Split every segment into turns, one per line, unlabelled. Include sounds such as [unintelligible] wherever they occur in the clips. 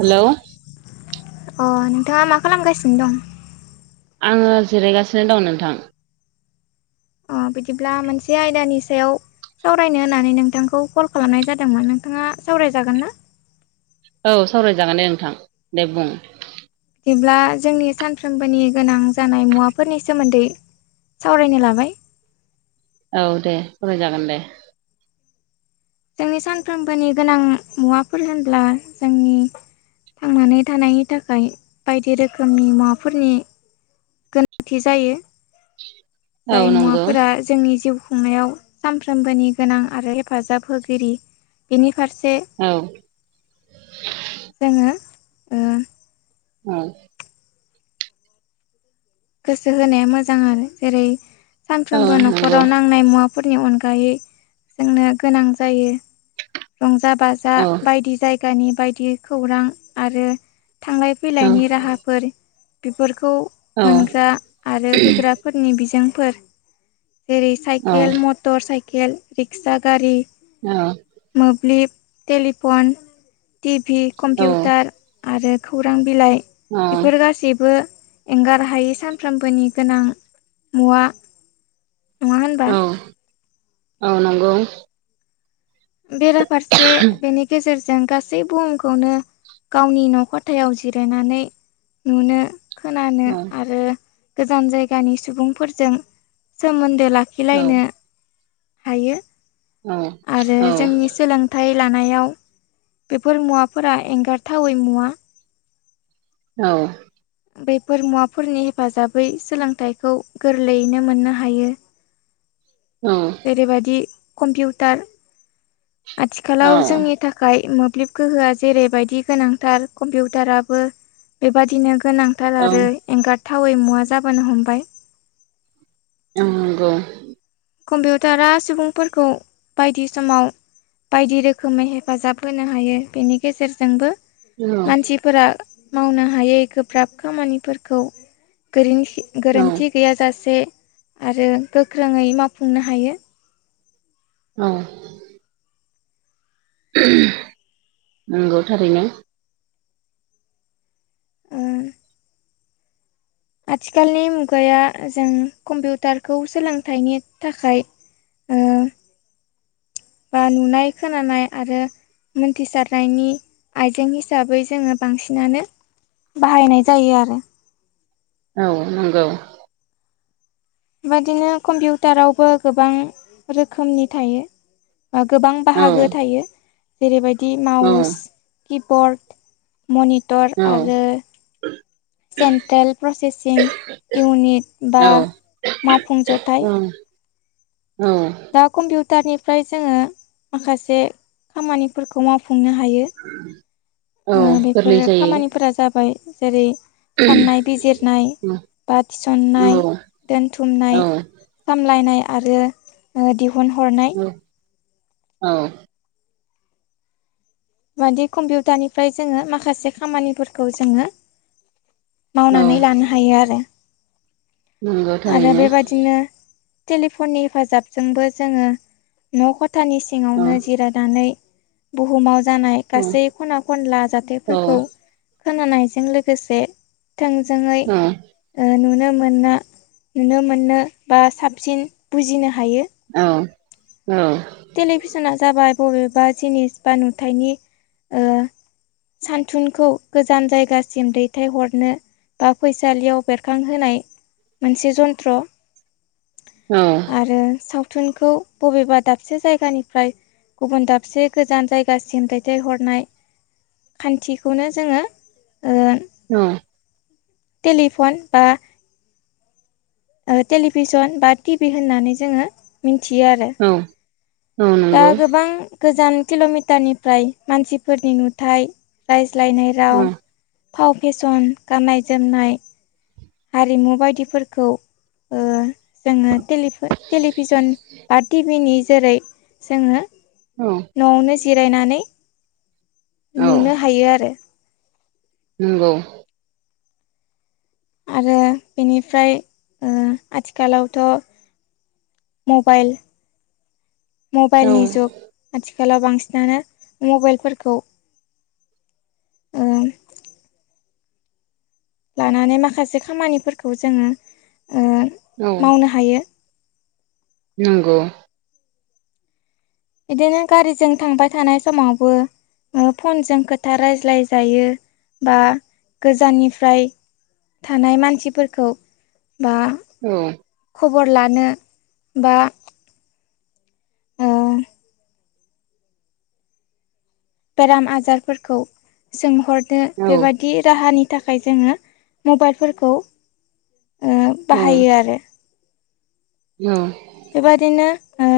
Hello.
अ नोंथाङा मा खालामगासिनो दं?
आङो जिरायगासिनो दं नोंथां।
अ बिदिब्ला मोनसे आयदानि सायाव सावरायनो होननानै नोंथांखौ कल खालामनाय जादोंमोन। नोंथाङा सावरायजागोन ना?
औ सावरायजागोन दे नोंथां दे बुं।
दिब्ला जोंनि सानफ्रोमबोनि गोनां जानाय मुवाफोरनि सोमोन्दै सावरायनो लाबाय।
औ दे सावराय जागोन दे।
जोंनि सानफ्रोमबोनि गोनां मुवाफोर होनब्ला जोंनि थांनानै थानायनि थाखाय बायदि रोखोमनि मुवाफोरनि गोनांथि जायो।
औ
जाय
नंगौ
मुवाफोरा जोंनि जिउ खुंनायाव सानफ्रोमबोनि गोनां आरो हेफाजाब होगोन‌। गिरि बेनि फारसे
औ।
जोङो ओ
उम।
गोसो होनाया मोजां आरो जेरै
औ
सानफ्रोमबो न'खराव
नंगौ
नांनाय मुवा फोरनि अनगायै जोंनो गोनां जायो रंजा बाजा
औ
जा बायदि जायगानि बायदि खौरां आरो थांलाय
औ
फैलायनि राहाफोर बिफोरखौ
औ
मोनग्रा आरो होग्रा फोरनि बिजोंफोर। जेरै
औ
साइकेल मट - मटर, साइकेल, रिक्सा, गारि
ओ।
मोब्लिब, टेलिफन, टिभि, कम्पिउटार आरो खौरां बिलाइ
औ
बेफोर गासैबो एंगार हा - हायै सानफ्रामबोनि गोनां मुवा। नङा होनबा
औ [inaudible] औ नंगौ।
बेराफारसे बेनि गेजेर जों गासै बुहुमखौनो गावनि न' खथायाव जिरायनानै नुनो खोनानो
औ
आरो गोजान जायगानि सुबुंफोरजों सोमोन्दो ला
औ औ
खिलायनो [inaudible] हायो।
उम।
आरो जोंनि सोलोंथाइ लानायाव बेफोर मुवाफोरा एंगारथावै मुवा।
औ।
बेफोर मुवाफोरनि हेफाजाबै सोलोंथाइखौ गोरलैयैनो मोननो हायो।
औ।
जेरैबादि कम्पिउटार
औ
आथिखालाव जोंनि थाख खाय मोब्लिब गोहोआ जेरैबायदि गोनांथार। कम्पिउटाराबो बेबादिनो गोनांथार आरो
नंगौ
एंगारथावै मुवा जाबोनो हमबाय।
उम नंगौ।
कम्पिउटारा सुबुंफोरखौ बायदि समाव बायदि रोखोमै हेफाजाब होनो हायो। बेनि गेजेरजोंबो
औ
मानसिफोरा मावनो हायै गोब्राब खामानिफोरखौ गोरोन
औ
गोरोन्थि गैयाजासे आरो गोख्रोङै मावफुंनो हायो।
ओं। उहुम नंगौ थारैनो।
[unintelligible] आथिखालनि मुगाया जों कम्पिउटारखौ सोलोंथाइनि थाखाय ओ बा नुनाय खोनानाय आरो मोनथिसारनायनि आइजें हिसाबै जोङो बांसिनानो बाहायनाय जायो आरो
औ नंगौ
बेबादिनो कम्पिउटारावबो गोबां रोखोमनि थायो गोबां
औ
बाहागो थायो जेरैबायदि
औ
माउस किबर्ड मनिटर आरो सेन्ट्रेल प्रसेसिं इउनिट बा
औ
मावफुं
औ
जथाइ
औ
दा कम्पिउटारनिफ्राय जोङो माखासे खामानिफोरखौ मावफुंनो हायो
उ
बेफोर खामानिफोरा जाबाय जेरै साननाय बिजिरनाय बा
औ
थिसननाय दोनथुमनाय सामलायनाय आरो दिहुन हरनाय
औ औ
मादि कम्पिउटारनिफ्राय जोङो माखासे खामानिफोरखौ जोङो
औ
मावनानै लानो हायो आरो
नंगौ
आरो
थारैनो
बेबादिनो टेलिफननि हेफाजाबजोंबो जोङो न' खथानि
औ
सिङावनो जिरायनानै बुहुमाव जानाय
औ
गासै खना खनला
औ
जाथायफोरखौ खोनानायजों लोगोसे थोंजोङै
औ
नुनो मोना नुनो मोनो बा साबसिन बुजिनो हायो
औ औ
टेलिभिसना जाबाय बबेबा जिनिस बा नुथाइनि सानथुनखौ गोजान जायगासिम दैथायहरनो बा फैसालियाव बेरखांहोनाय मोनसे जन्त्र
औ
आरो सावथुनखौ बबेबा दाब दाबसे जायगानिफ्राय गुबुन दाबसे गोजान जायगासिम दैथायहरनाय खान्थिखौनो जोङो ओ
औ
टेलिफन बा टेलिभिसन बा टिभि होननानै जोङो मिथियो आरो
औ औ
दा
नंगौ
गोबां गोजान किल'मिटारनिफ्राय मानसिफोरनि नुथाइ रायज्लायनाय
औ
राव फाव फेसन गाननाय जोमनाय हारिमु बायदिफोरखौ जोङो टेलिभिसन बा टिभिनि जेरै जोङो
औ
न'आवनो जिरायनानै
औ
नुनो हायो आरो
नंगौ
आरो बेनिफ्राय आथिखालावथ' मबाइल
औ
मबाइलनि जुग आथिखालाव बांसिनानो मबाइलफोरखौ ओ लानानै माखासे खामानिफोरखौ जोङो मावनो हायो
नंगौ
इदिनो गारिजों थांबाय थानाय समावबो फनजों खोथा रायज्लायजायो बा गोजाननिफ्राय थानाय मानसिफोरखौ बा
औ
खबर लानो बा ओ बेराम आजारफोरखौ सोंहरनो
औ औ
बेबाय दि राहानि थाखाय जोङो मबाइलफोरखौ ओ बाहायो आरो।
औ
बेबायदिनो ओ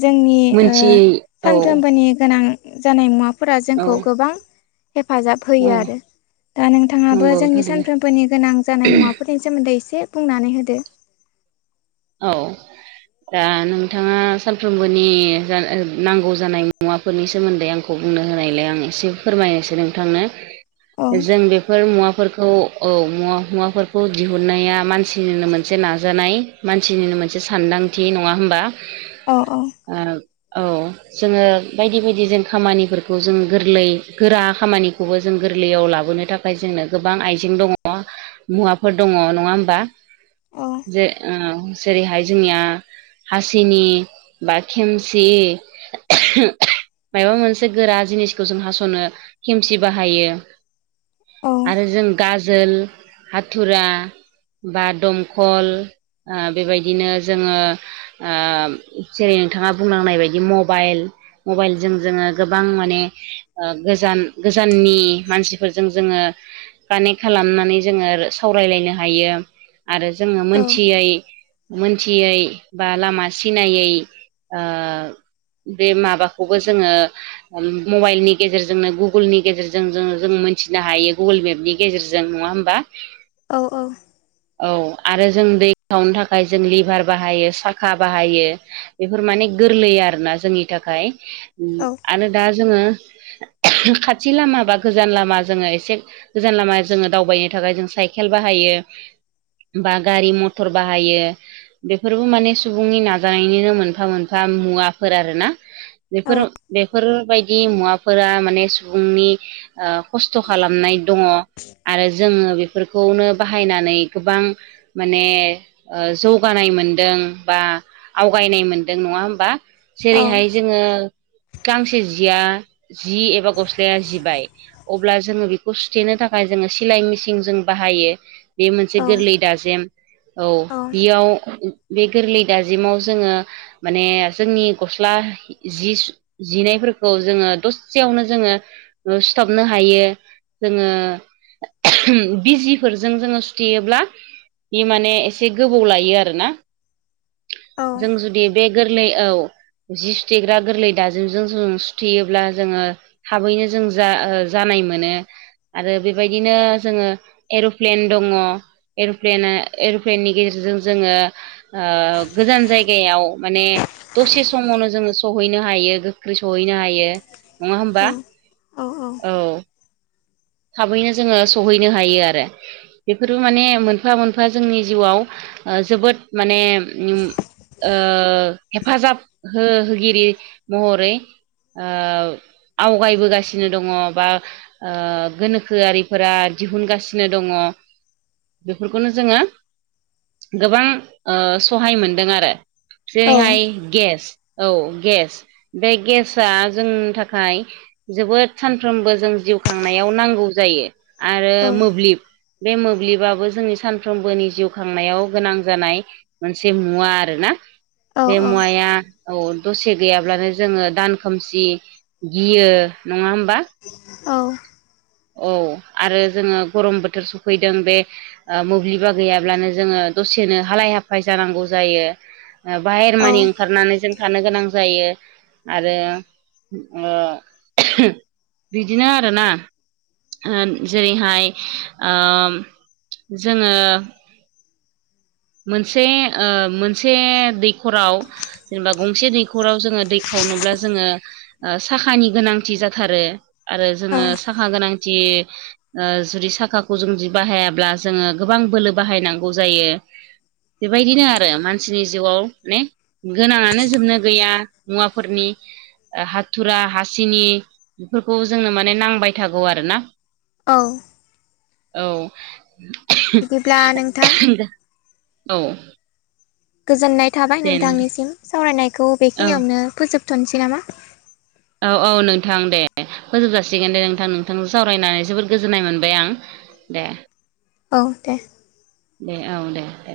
जोंनि ओ
मोनथियै औ
सानफ्रोमबोनि गोनां जानाय मुवाफोरा
औ
जोंखौ गोबां हेफाजाब
औ
होयो आरो दा नोंथाङाबो
नंगौ
जोंनि
थारैनो
सानफ्रोमबोनि गोनां जानाय मुवा फोरनि सोमोन्दै एसे बुंनानै होदो
औ दा नोंथाङा सानफ्रोमबोनि नांगौ जानाय मुवा फोरनि सोमोन्दै आंखौ बुंनो होनायलाय आं एसे फोरमायनोसै नोंथांनो
औ
जों बेफोर मुवाफोरखौ औ मुवा मुवाफोरखौ दिहुननाया मानसिनिनो मोनसे नाजानाय। मानसिनिनो मोनसे सानदांथि नङा होमबा?
अह अह
ओ औ जोङो बायदि बायदि जों खामानिफोरखौ जों गोरलै गोरा खामानिखौबो जों गोरलैयाव लाबोनो थाखाय ओमफ्राय जोंनो गोबां आइजें दङ मुवाफोर दङ नङा होमबा जे ओं जेरैहाय जोंनिया हासिनि बा खेमसि माबा मोनसे गोरा जिनिसखौ जों हास'नो खेमसि बाहायो।
औ
आरो जों गाजोल हाथुरा बा दमखल ओ बेबायदिनो जोङो ओ जेरै नोंथाङा बुंलांनाय बायदि मबाइल मबाइलजों जोङो गोबां माने गोजान गोजाननि मानसिफोरजों जोङो कानेक्ट खालामनानै जोङो सावरायलायनो हायो आरो जोङो
औ
मोन मोनथियै बा लामा सिनायै ओ बे माबाखौबो जोङो मबाइलनि गेजेरजोंनो गुगोलनि गेजेरजों जोङो जों मिन्थिनो हायो गुगोल मेपनि गेजेरजों नङा होमबा
औ औ
औ आरो जों दै खावनो थाखाय जों लिभार बाहायो साखा बाहायो। बेफोर माने गोरलै आरोना जोंनि थाखाय
औ
आरो दा जोङो खाथि लामा बा गोजान लामा जोङो एसे गोजान लामा जोङो दावबायनो थाखाय जों साइकेल बाहायो बा गारि मथर बाहायो। बेफोरबो माने सुबुंनि नाजानायनिनो मोनफा मोनफा मुवाफोर आरो ना बेफोर
औ
बेफोरबायदि मुवाफोरा माने सुबुंनि ओ खस्थ' खालामनाय दङ आरो जोङो बेफोर खौनो बाहायनानै गोबां माने जौगानाय मोनदों बा आवगायनाय मोनदों नङा होमबा?
औ
जेरैहाय जोङो गांसे जिया जि एबा गस्लाया जिबाय अब्ला जोङो बेखौ सुथेनो थाखाय जोङो सिलाय मेसिन जों बाहायो। बे मोनसे
औ
गोरलै दाजेम। औ बियाव बे गोरलै दाजिमाव जोङो माने जोंनि गस्ला जि जिनायफोरखौ जोङो दसेयावनो जोङो सिुथाबनो हायो जोङो ओहम बिजिफोरजों जोङो सुथेयोब्ला बि माने एसे गोबाव लायो आरो ना?
औ
जों जुदि बे गोरलै औ जि सुथेग्रा गोरलै दाजुजों जों सुथेयोब्ला जोङो थाबैनो जों जा ओ जानाय मोनो। आरो बेबायदिनो जोङो एर'प्लेन दङ। प्लेन एर'प्लेननि गेजेरजों जोङो गोजान ओ जायगायाव माने दसे समावनो जोङो सहैनो हायो गोख्रै सहैनो हायो। नङा होमबा औ। थाबैनो जोङो सहैनो हायो आरो। बेफोरबो माने मोनफा मोनफा जोंनि जिउआव ओ जोबोद माने उम ओ हेफाजाब हो-होगिरि महरै ओ आवगायबोगासिनो दङ बा ओ गोनोखोआरिफोरा दिहुनगासिनो दङ बेफोरखौनो जोङो गोबां ओ सहाय मोनदों आरो जेरैहाय गेस औ गेस। बे गेसाआ जोंनि थाखाय जोबोद सानफ्रोमबो जों जिउ खांनाय नांगौ जायो आरो मोब्लिब बे मोब्लिबाबो जोंनि सानफ्रोमबोनि जिउ खांनायाव गोनां जानाय मोनसे मुवा आरो ना बे मुवाया औ दसे गैयाब्लानो जोङो दान खोमसि गियो नङा होमबा?
औ।
औ आरो जोङो गरम बोथोर सफैदों बे ओ मोब्लिबा गैयाब्लानो जोङो दसेनो हालाय हाफाय जानांगौ जायो। बाहेर मानि ओंखारनानै जों थानो गोनां जायो। आरो ओ ओहो बिदिनो आरोना? जेरैहाय ओ जोङो मोनसे ओ मोनसे दैखराव जेनेबा गंसे दैखराव जोङो दै खावनोब्ला जोङो ओ साखानि गोनांथि जाथारो आरो
औ
जोङो साखा गोनांथि ओ जुदि साखाखौ जोंदि बाहायाब्ला जोङो गोबां बोलो बाहायनांगौ जायो। बेबायदिनो आरो मानसिनि जिउआव नेे गोनाङानो जोबनो गैया मुवाफोरनि हाथुरा हासिनि बेफोरखौ जोंनो माने नांबाय थागौ आरोना।
औ।
औ।
बिदिब्ला नोंथां?
औ।
गोजोननाय थाबाय
दे नोंथां
नोंथांनिसिम सावरायनायखौ
औ
बेखिनियावनो फोजोबथ'नोसै नामा?
औ औ नोंथां दे फोजोबजासिगोन दे नोंथां नोंथांजों सावरायनानै जोबोद गोजोननाय मोनबाय आं। दे।
औ दे।
दे औ दे दे।